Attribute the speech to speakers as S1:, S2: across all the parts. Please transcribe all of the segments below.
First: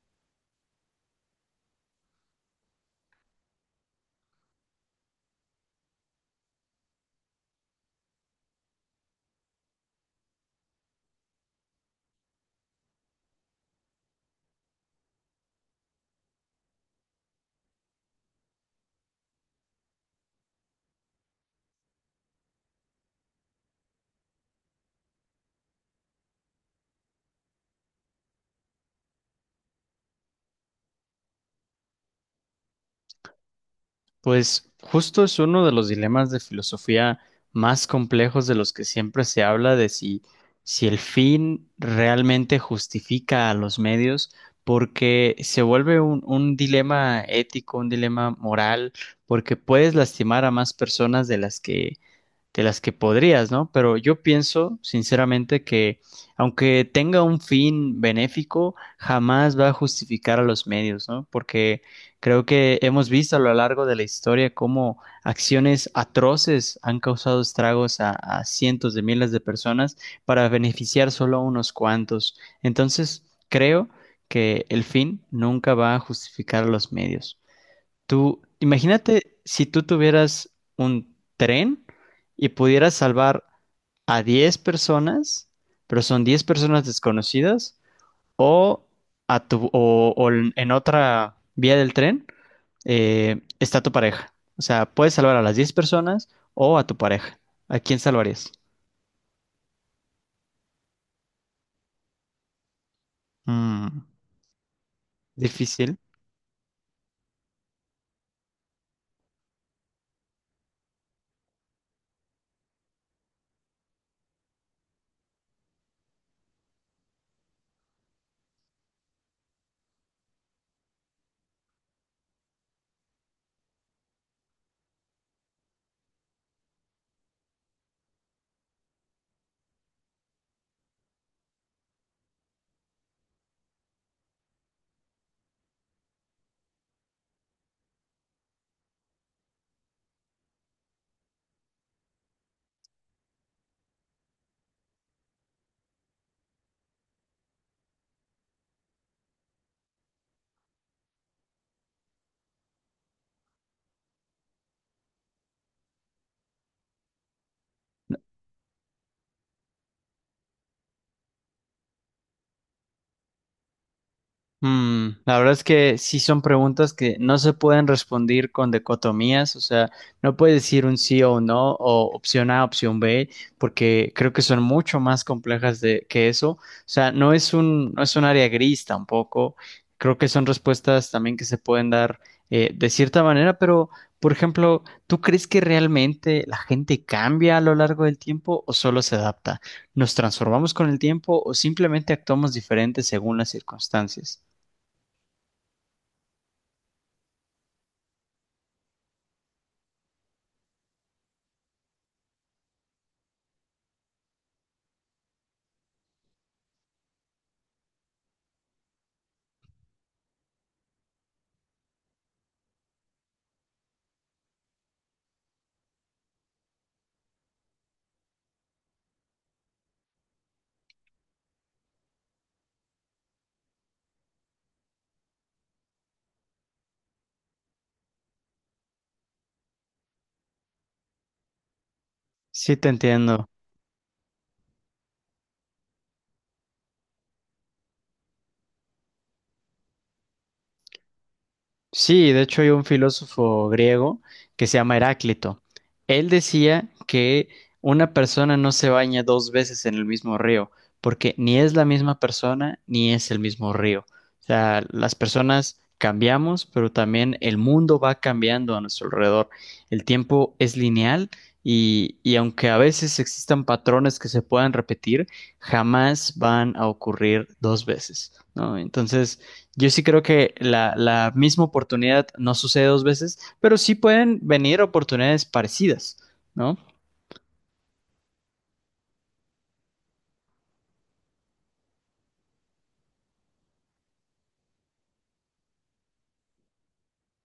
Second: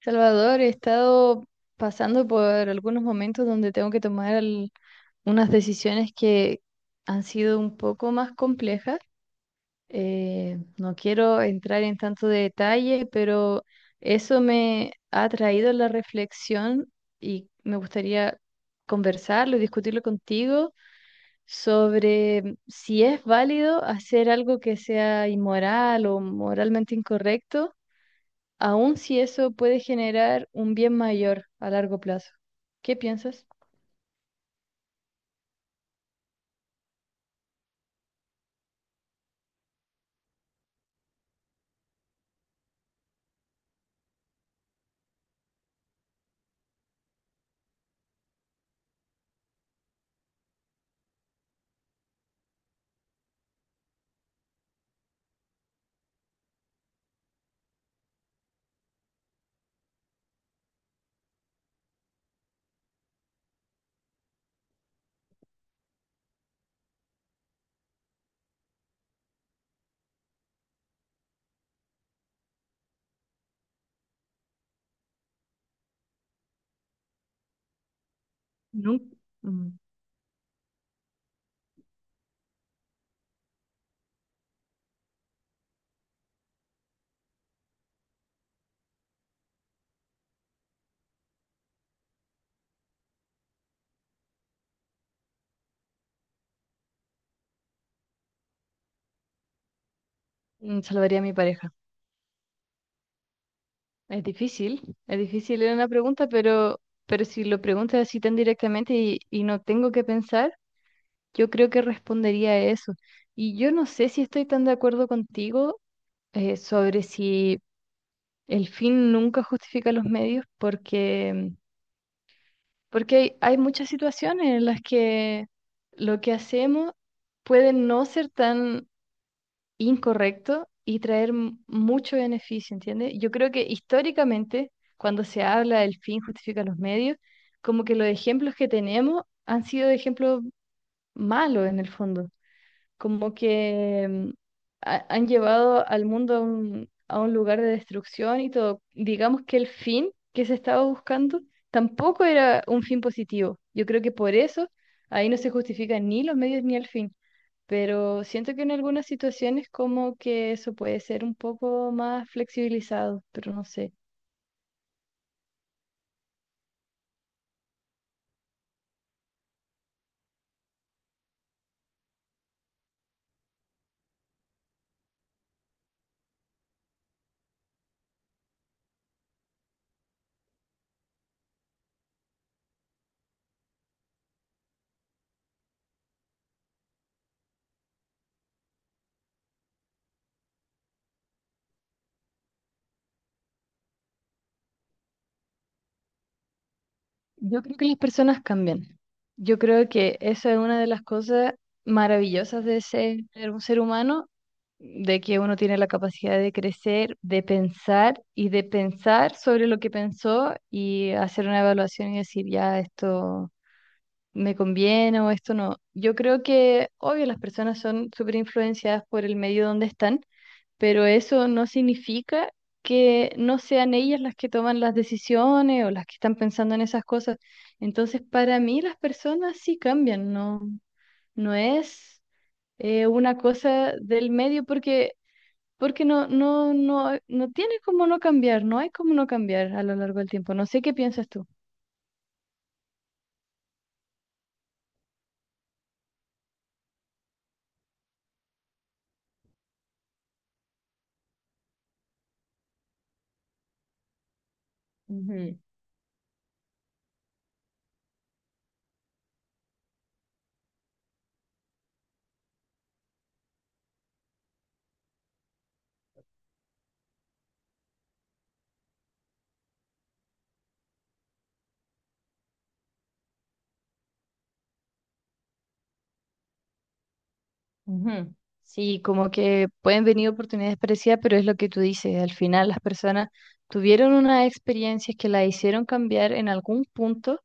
S1: Salvador, he estado pasando por algunos momentos donde tengo que tomar unas decisiones que han sido un poco más complejas. No quiero entrar en tanto detalle, pero eso me ha traído la reflexión y me gustaría conversarlo y discutirlo contigo sobre si es válido hacer algo que sea inmoral o moralmente incorrecto aun si eso puede generar un bien mayor a largo plazo. ¿Qué piensas?
S2: Pues justo es uno de los dilemas de filosofía más complejos de los que siempre se habla de si el fin realmente justifica a los medios, porque se vuelve un dilema ético, un dilema moral, porque puedes lastimar a más personas de las que podrías, ¿no? Pero yo pienso, sinceramente, que aunque tenga un fin benéfico, jamás va a justificar a los medios, ¿no? Porque creo que hemos visto a lo largo de la historia cómo acciones atroces han causado estragos a cientos de miles de personas para beneficiar solo a unos cuantos. Entonces, creo que el fin nunca va a justificar a los medios. Tú,
S1: Nun-
S2: imagínate si
S1: mm,
S2: tú tuvieras un tren y pudieras salvar a 10 personas, pero son 10 personas desconocidas, o, o en otra vía del tren, está tu pareja. O sea, puedes salvar a las 10 personas o a tu pareja. ¿A quién salvarías?
S1: Mm, salvaría a mi pareja.
S2: Mm,
S1: Es difícil, es difícil era una
S2: Difícil.
S1: pregunta, pero si lo preguntas así tan directamente y no tengo que pensar, yo creo que respondería a eso. Y yo no sé si estoy tan de acuerdo contigo sobre si el fin nunca justifica los medios, porque hay, hay muchas situaciones en las que lo que hacemos puede no ser tan incorrecto y traer mucho beneficio, ¿entiendes? Yo creo que históricamente, cuando se habla del fin justifica los medios, como que los ejemplos que tenemos han sido ejemplos malos en el fondo, como que han llevado al mundo a a un lugar de destrucción y todo. Digamos que el fin que se estaba buscando tampoco era un fin positivo. Yo creo que por eso ahí no se justifican ni los medios ni el fin. Pero siento que en algunas situaciones como que eso puede ser un poco más flexibilizado, pero no sé.
S2: La verdad es que sí son preguntas que no se pueden responder con dicotomías, o sea, no puedes decir un sí o un no, o opción A, opción B, porque creo que son mucho más complejas que eso. O sea, no es un área gris tampoco. Creo que son respuestas también que se pueden dar, de cierta manera, pero, por ejemplo, ¿tú crees que realmente la gente cambia a lo largo del tiempo o solo se adapta? ¿Nos transformamos con el tiempo o simplemente actuamos diferente según las circunstancias?
S1: Yo creo que las personas cambian. Yo creo que esa es una de las cosas maravillosas de ser un ser humano, de que uno tiene la capacidad de crecer, de pensar y de pensar sobre lo que pensó y hacer una evaluación y decir, ya, esto me conviene o esto no. Yo creo que, obvio, las personas son súper influenciadas por el medio donde están, pero eso no significa que no sean ellas las que toman las decisiones o las que están pensando en esas cosas. Entonces, para mí las personas sí cambian, no, no es
S2: Sí, te
S1: una
S2: entiendo.
S1: cosa del medio, porque, porque no, no tiene como no cambiar, no hay como no cambiar a lo largo del tiempo. No sé qué piensas tú.
S2: Sí, de hecho hay un filósofo griego que se llama Heráclito. Él decía que una persona no se baña dos veces en el mismo río, porque ni es la misma persona ni es el mismo río. O sea, las
S1: Ujú.
S2: personas cambiamos, pero también el mundo va cambiando a nuestro alrededor. El tiempo es lineal y aunque a veces existan patrones que se puedan repetir, jamás van a ocurrir dos veces, ¿no? Entonces. Yo sí creo que la misma oportunidad no sucede dos veces, pero sí pueden venir oportunidades parecidas, ¿no?
S1: Ujú. Sí, como que pueden venir oportunidades parecidas, pero es lo que tú dices, al final las personas tuvieron unas experiencias que la hicieron cambiar en algún punto,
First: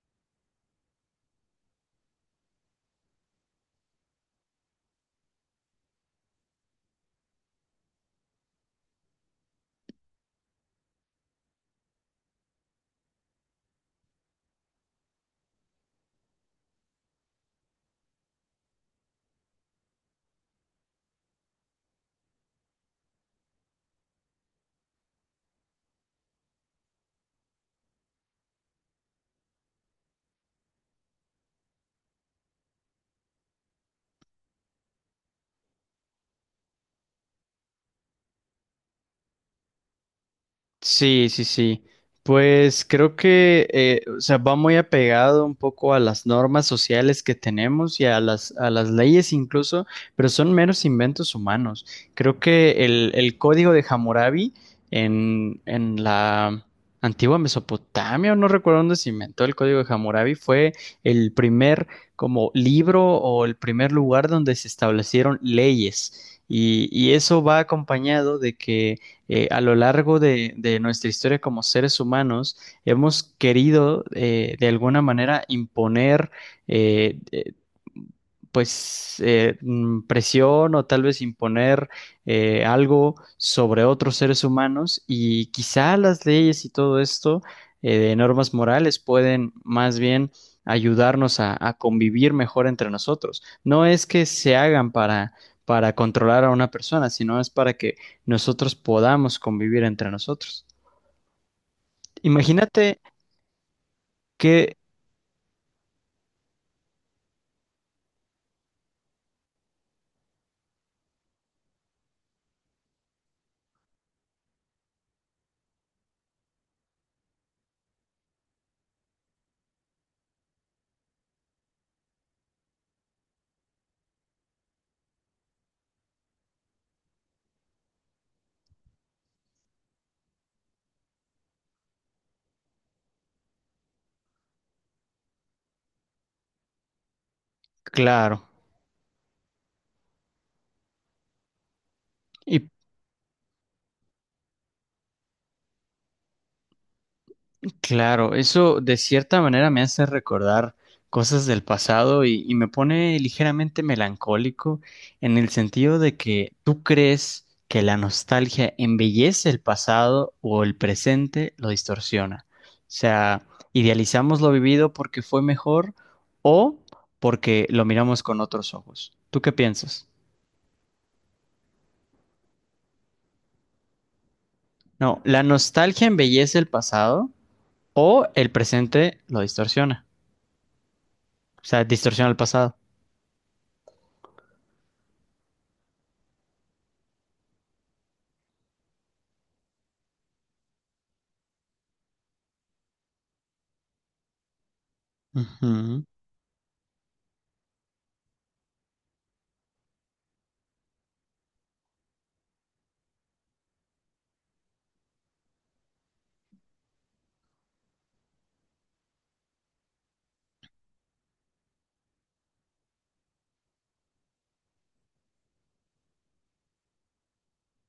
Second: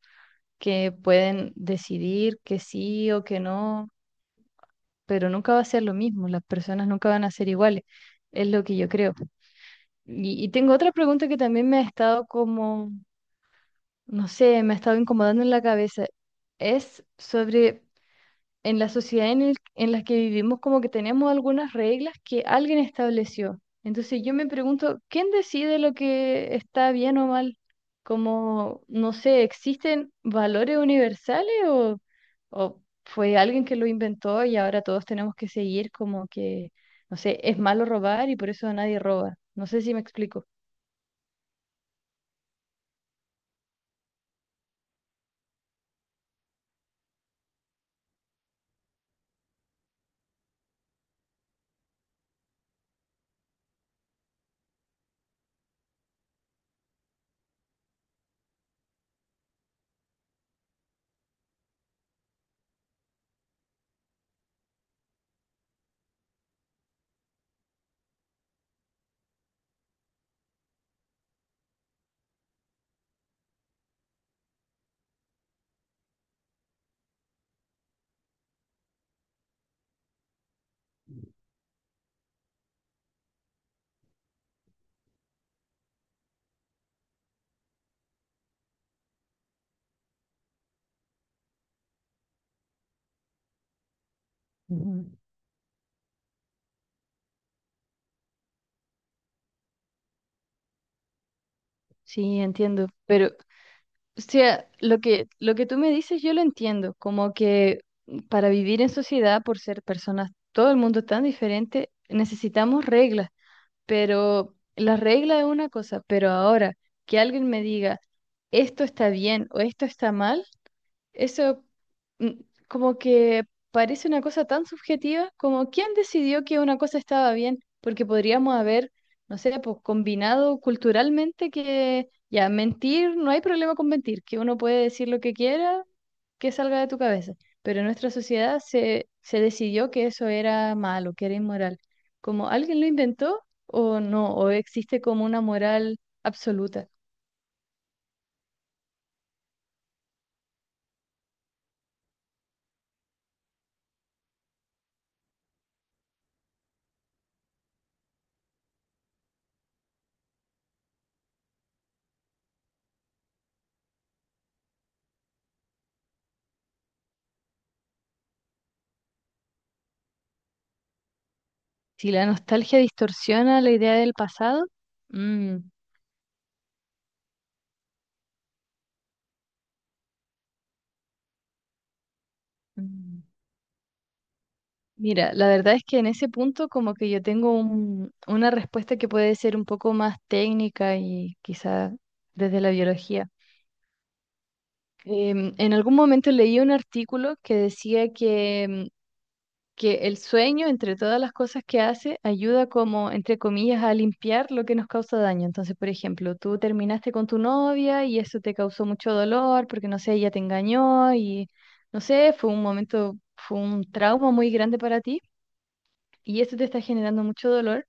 S1: que pueden decidir que sí o que no, pero nunca va a ser lo mismo, las personas nunca van a ser iguales, es lo que yo creo. Y tengo otra pregunta que también me ha estado como, no sé, me ha estado incomodando en la cabeza, es sobre... en la sociedad en la que vivimos como que tenemos algunas reglas que alguien estableció. Entonces yo me pregunto, ¿quién decide lo que está bien o mal? Como, no sé, ¿existen valores universales, o fue alguien que lo inventó y ahora todos tenemos que seguir como que, no sé, es malo robar y por eso nadie roba? No sé si me explico.
S2: Sí, sí, sí. Pues creo que, o sea, va muy apegado un poco a las normas sociales que tenemos y a las leyes incluso, pero son meros inventos humanos. Creo que el código de Hammurabi en la antigua Mesopotamia, o no recuerdo dónde se inventó el código de Hammurabi, fue el primer como libro o el primer lugar donde se establecieron leyes. Y eso va acompañado de que, a lo largo de nuestra historia como seres humanos hemos querido, de alguna manera imponer eh, eh, pues eh, mm, presión o tal vez imponer, algo sobre otros seres humanos y quizá las leyes y todo esto, de normas morales pueden más bien ayudarnos a convivir mejor entre nosotros. No es que se hagan
S1: Ujú.
S2: para controlar a una persona, sino es para que nosotros podamos convivir entre nosotros.
S1: Sí, entiendo.
S2: Imagínate
S1: Pero o sea,
S2: que,
S1: lo que tú me dices yo lo entiendo, como que para vivir en sociedad, por ser personas, todo el mundo tan diferente, necesitamos reglas, pero la regla es una cosa, pero ahora que alguien me diga esto está bien o esto está mal, eso mm, como que parece una cosa tan subjetiva como quién decidió que una cosa estaba bien, porque podríamos haber, no sé, pues combinado culturalmente que ya mentir, no hay problema con mentir, que uno puede decir lo que quiera, que salga de tu cabeza, pero en nuestra
S2: claro,
S1: sociedad se decidió que eso era malo, que era inmoral. Como
S2: y
S1: alguien lo inventó o no, o existe como una moral absoluta.
S2: claro, eso de cierta manera me hace recordar cosas del pasado y me pone ligeramente melancólico en el sentido de que tú crees que la nostalgia embellece el pasado o el presente lo distorsiona. O sea, idealizamos lo vivido porque fue mejor o porque lo miramos con otros ojos. ¿Tú qué piensas?
S1: Si la nostalgia distorsiona la idea del pasado,
S2: No, la
S1: mm,
S2: nostalgia embellece el pasado o el presente lo distorsiona. O sea, distorsiona el pasado.
S1: mm. Mira, la verdad es que en ese punto como que yo tengo una respuesta que puede ser un poco más técnica y quizá desde la biología. En algún
S2: Ujú.
S1: momento leí un artículo que decía que, que el sueño, entre todas las cosas que hace, ayuda, como entre comillas, a limpiar lo que nos causa daño. Entonces, por ejemplo, tú terminaste con tu novia y eso te causó mucho dolor porque, no sé, ella te engañó y, no sé, fue un momento, fue un trauma muy grande para ti. Y esto te está generando mucho dolor,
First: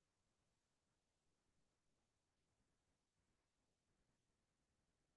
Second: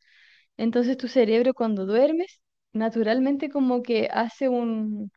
S1: entonces tu cerebro, cuando duermes, naturalmente como que hace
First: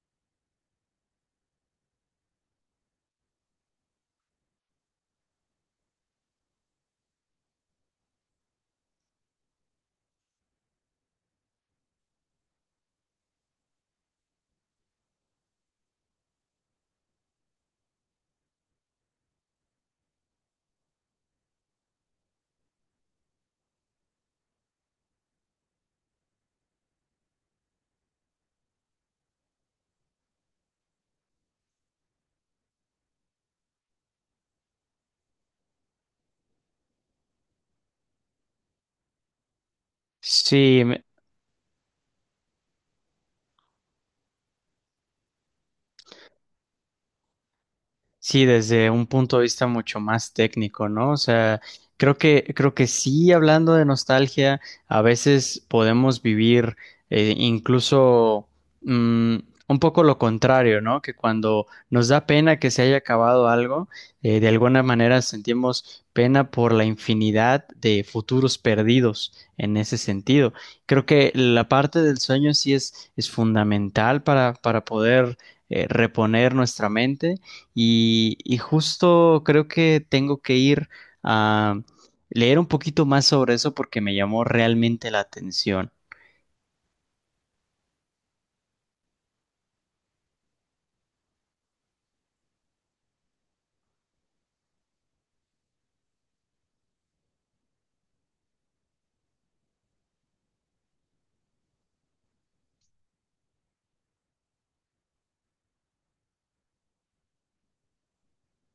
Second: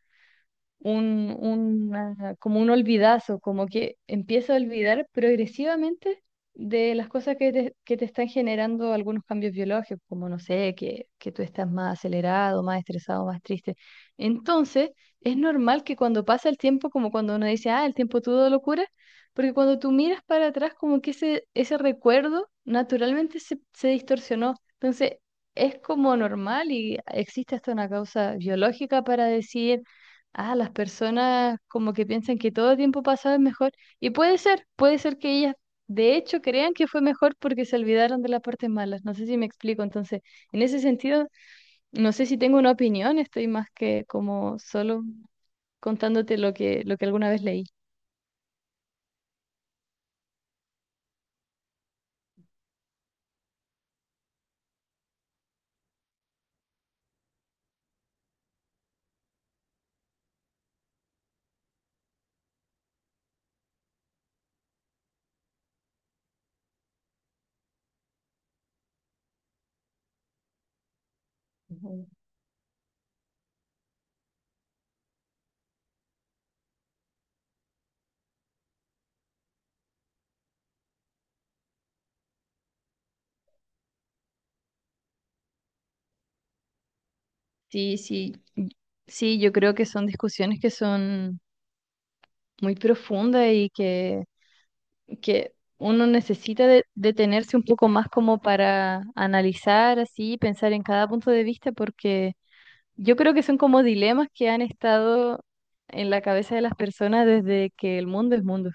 S1: como un olvidazo, como que empieza a olvidar progresivamente de las cosas que te están generando algunos cambios biológicos, como no sé, que tú estás más acelerado, más estresado, más triste. Entonces, es normal que cuando pasa el tiempo, como cuando uno dice, ah, el tiempo todo locura, porque cuando tú miras para atrás, como que ese recuerdo naturalmente se distorsionó. Entonces, es como normal y existe hasta una causa biológica para decir, ah, las personas como que piensan que todo tiempo pasado es mejor. Y puede ser que ellas de hecho crean que fue mejor porque se olvidaron de las partes malas. No sé si me explico. Entonces, en ese
S2: Sí,
S1: sentido, no sé si tengo una opinión, estoy más que como solo contándote lo que alguna vez leí.
S2: sí, desde un punto de vista mucho más técnico, ¿no? O sea, creo que, sí, hablando de nostalgia, a veces podemos vivir, incluso mm, un poco lo contrario, ¿no? Que cuando nos da pena que se haya acabado algo, de alguna manera sentimos pena por la infinidad de futuros perdidos en ese sentido. Creo que la parte
S1: Ujú.
S2: del sueño sí es fundamental para poder, reponer nuestra mente y justo creo que tengo que ir a leer un poquito más sobre eso porque me llamó realmente la atención.
S1: Sí, sí. Sí, yo creo que son discusiones que son muy profundas y que uno necesita detenerse un poco más como para analizar así, pensar en cada punto de vista, porque yo creo que son como dilemas que han estado en la cabeza de las personas desde que el mundo es mundo.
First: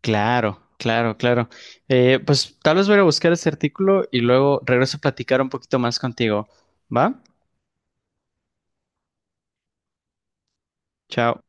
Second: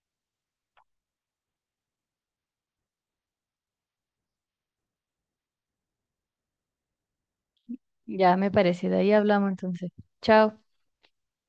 S2: Claro, claro, claro. Pues tal vez voy a buscar ese artículo y luego regreso a platicar un poquito más contigo. ¿Va?
S1: Ya me parece, de ahí hablamos entonces. Chao.
S2: Chao.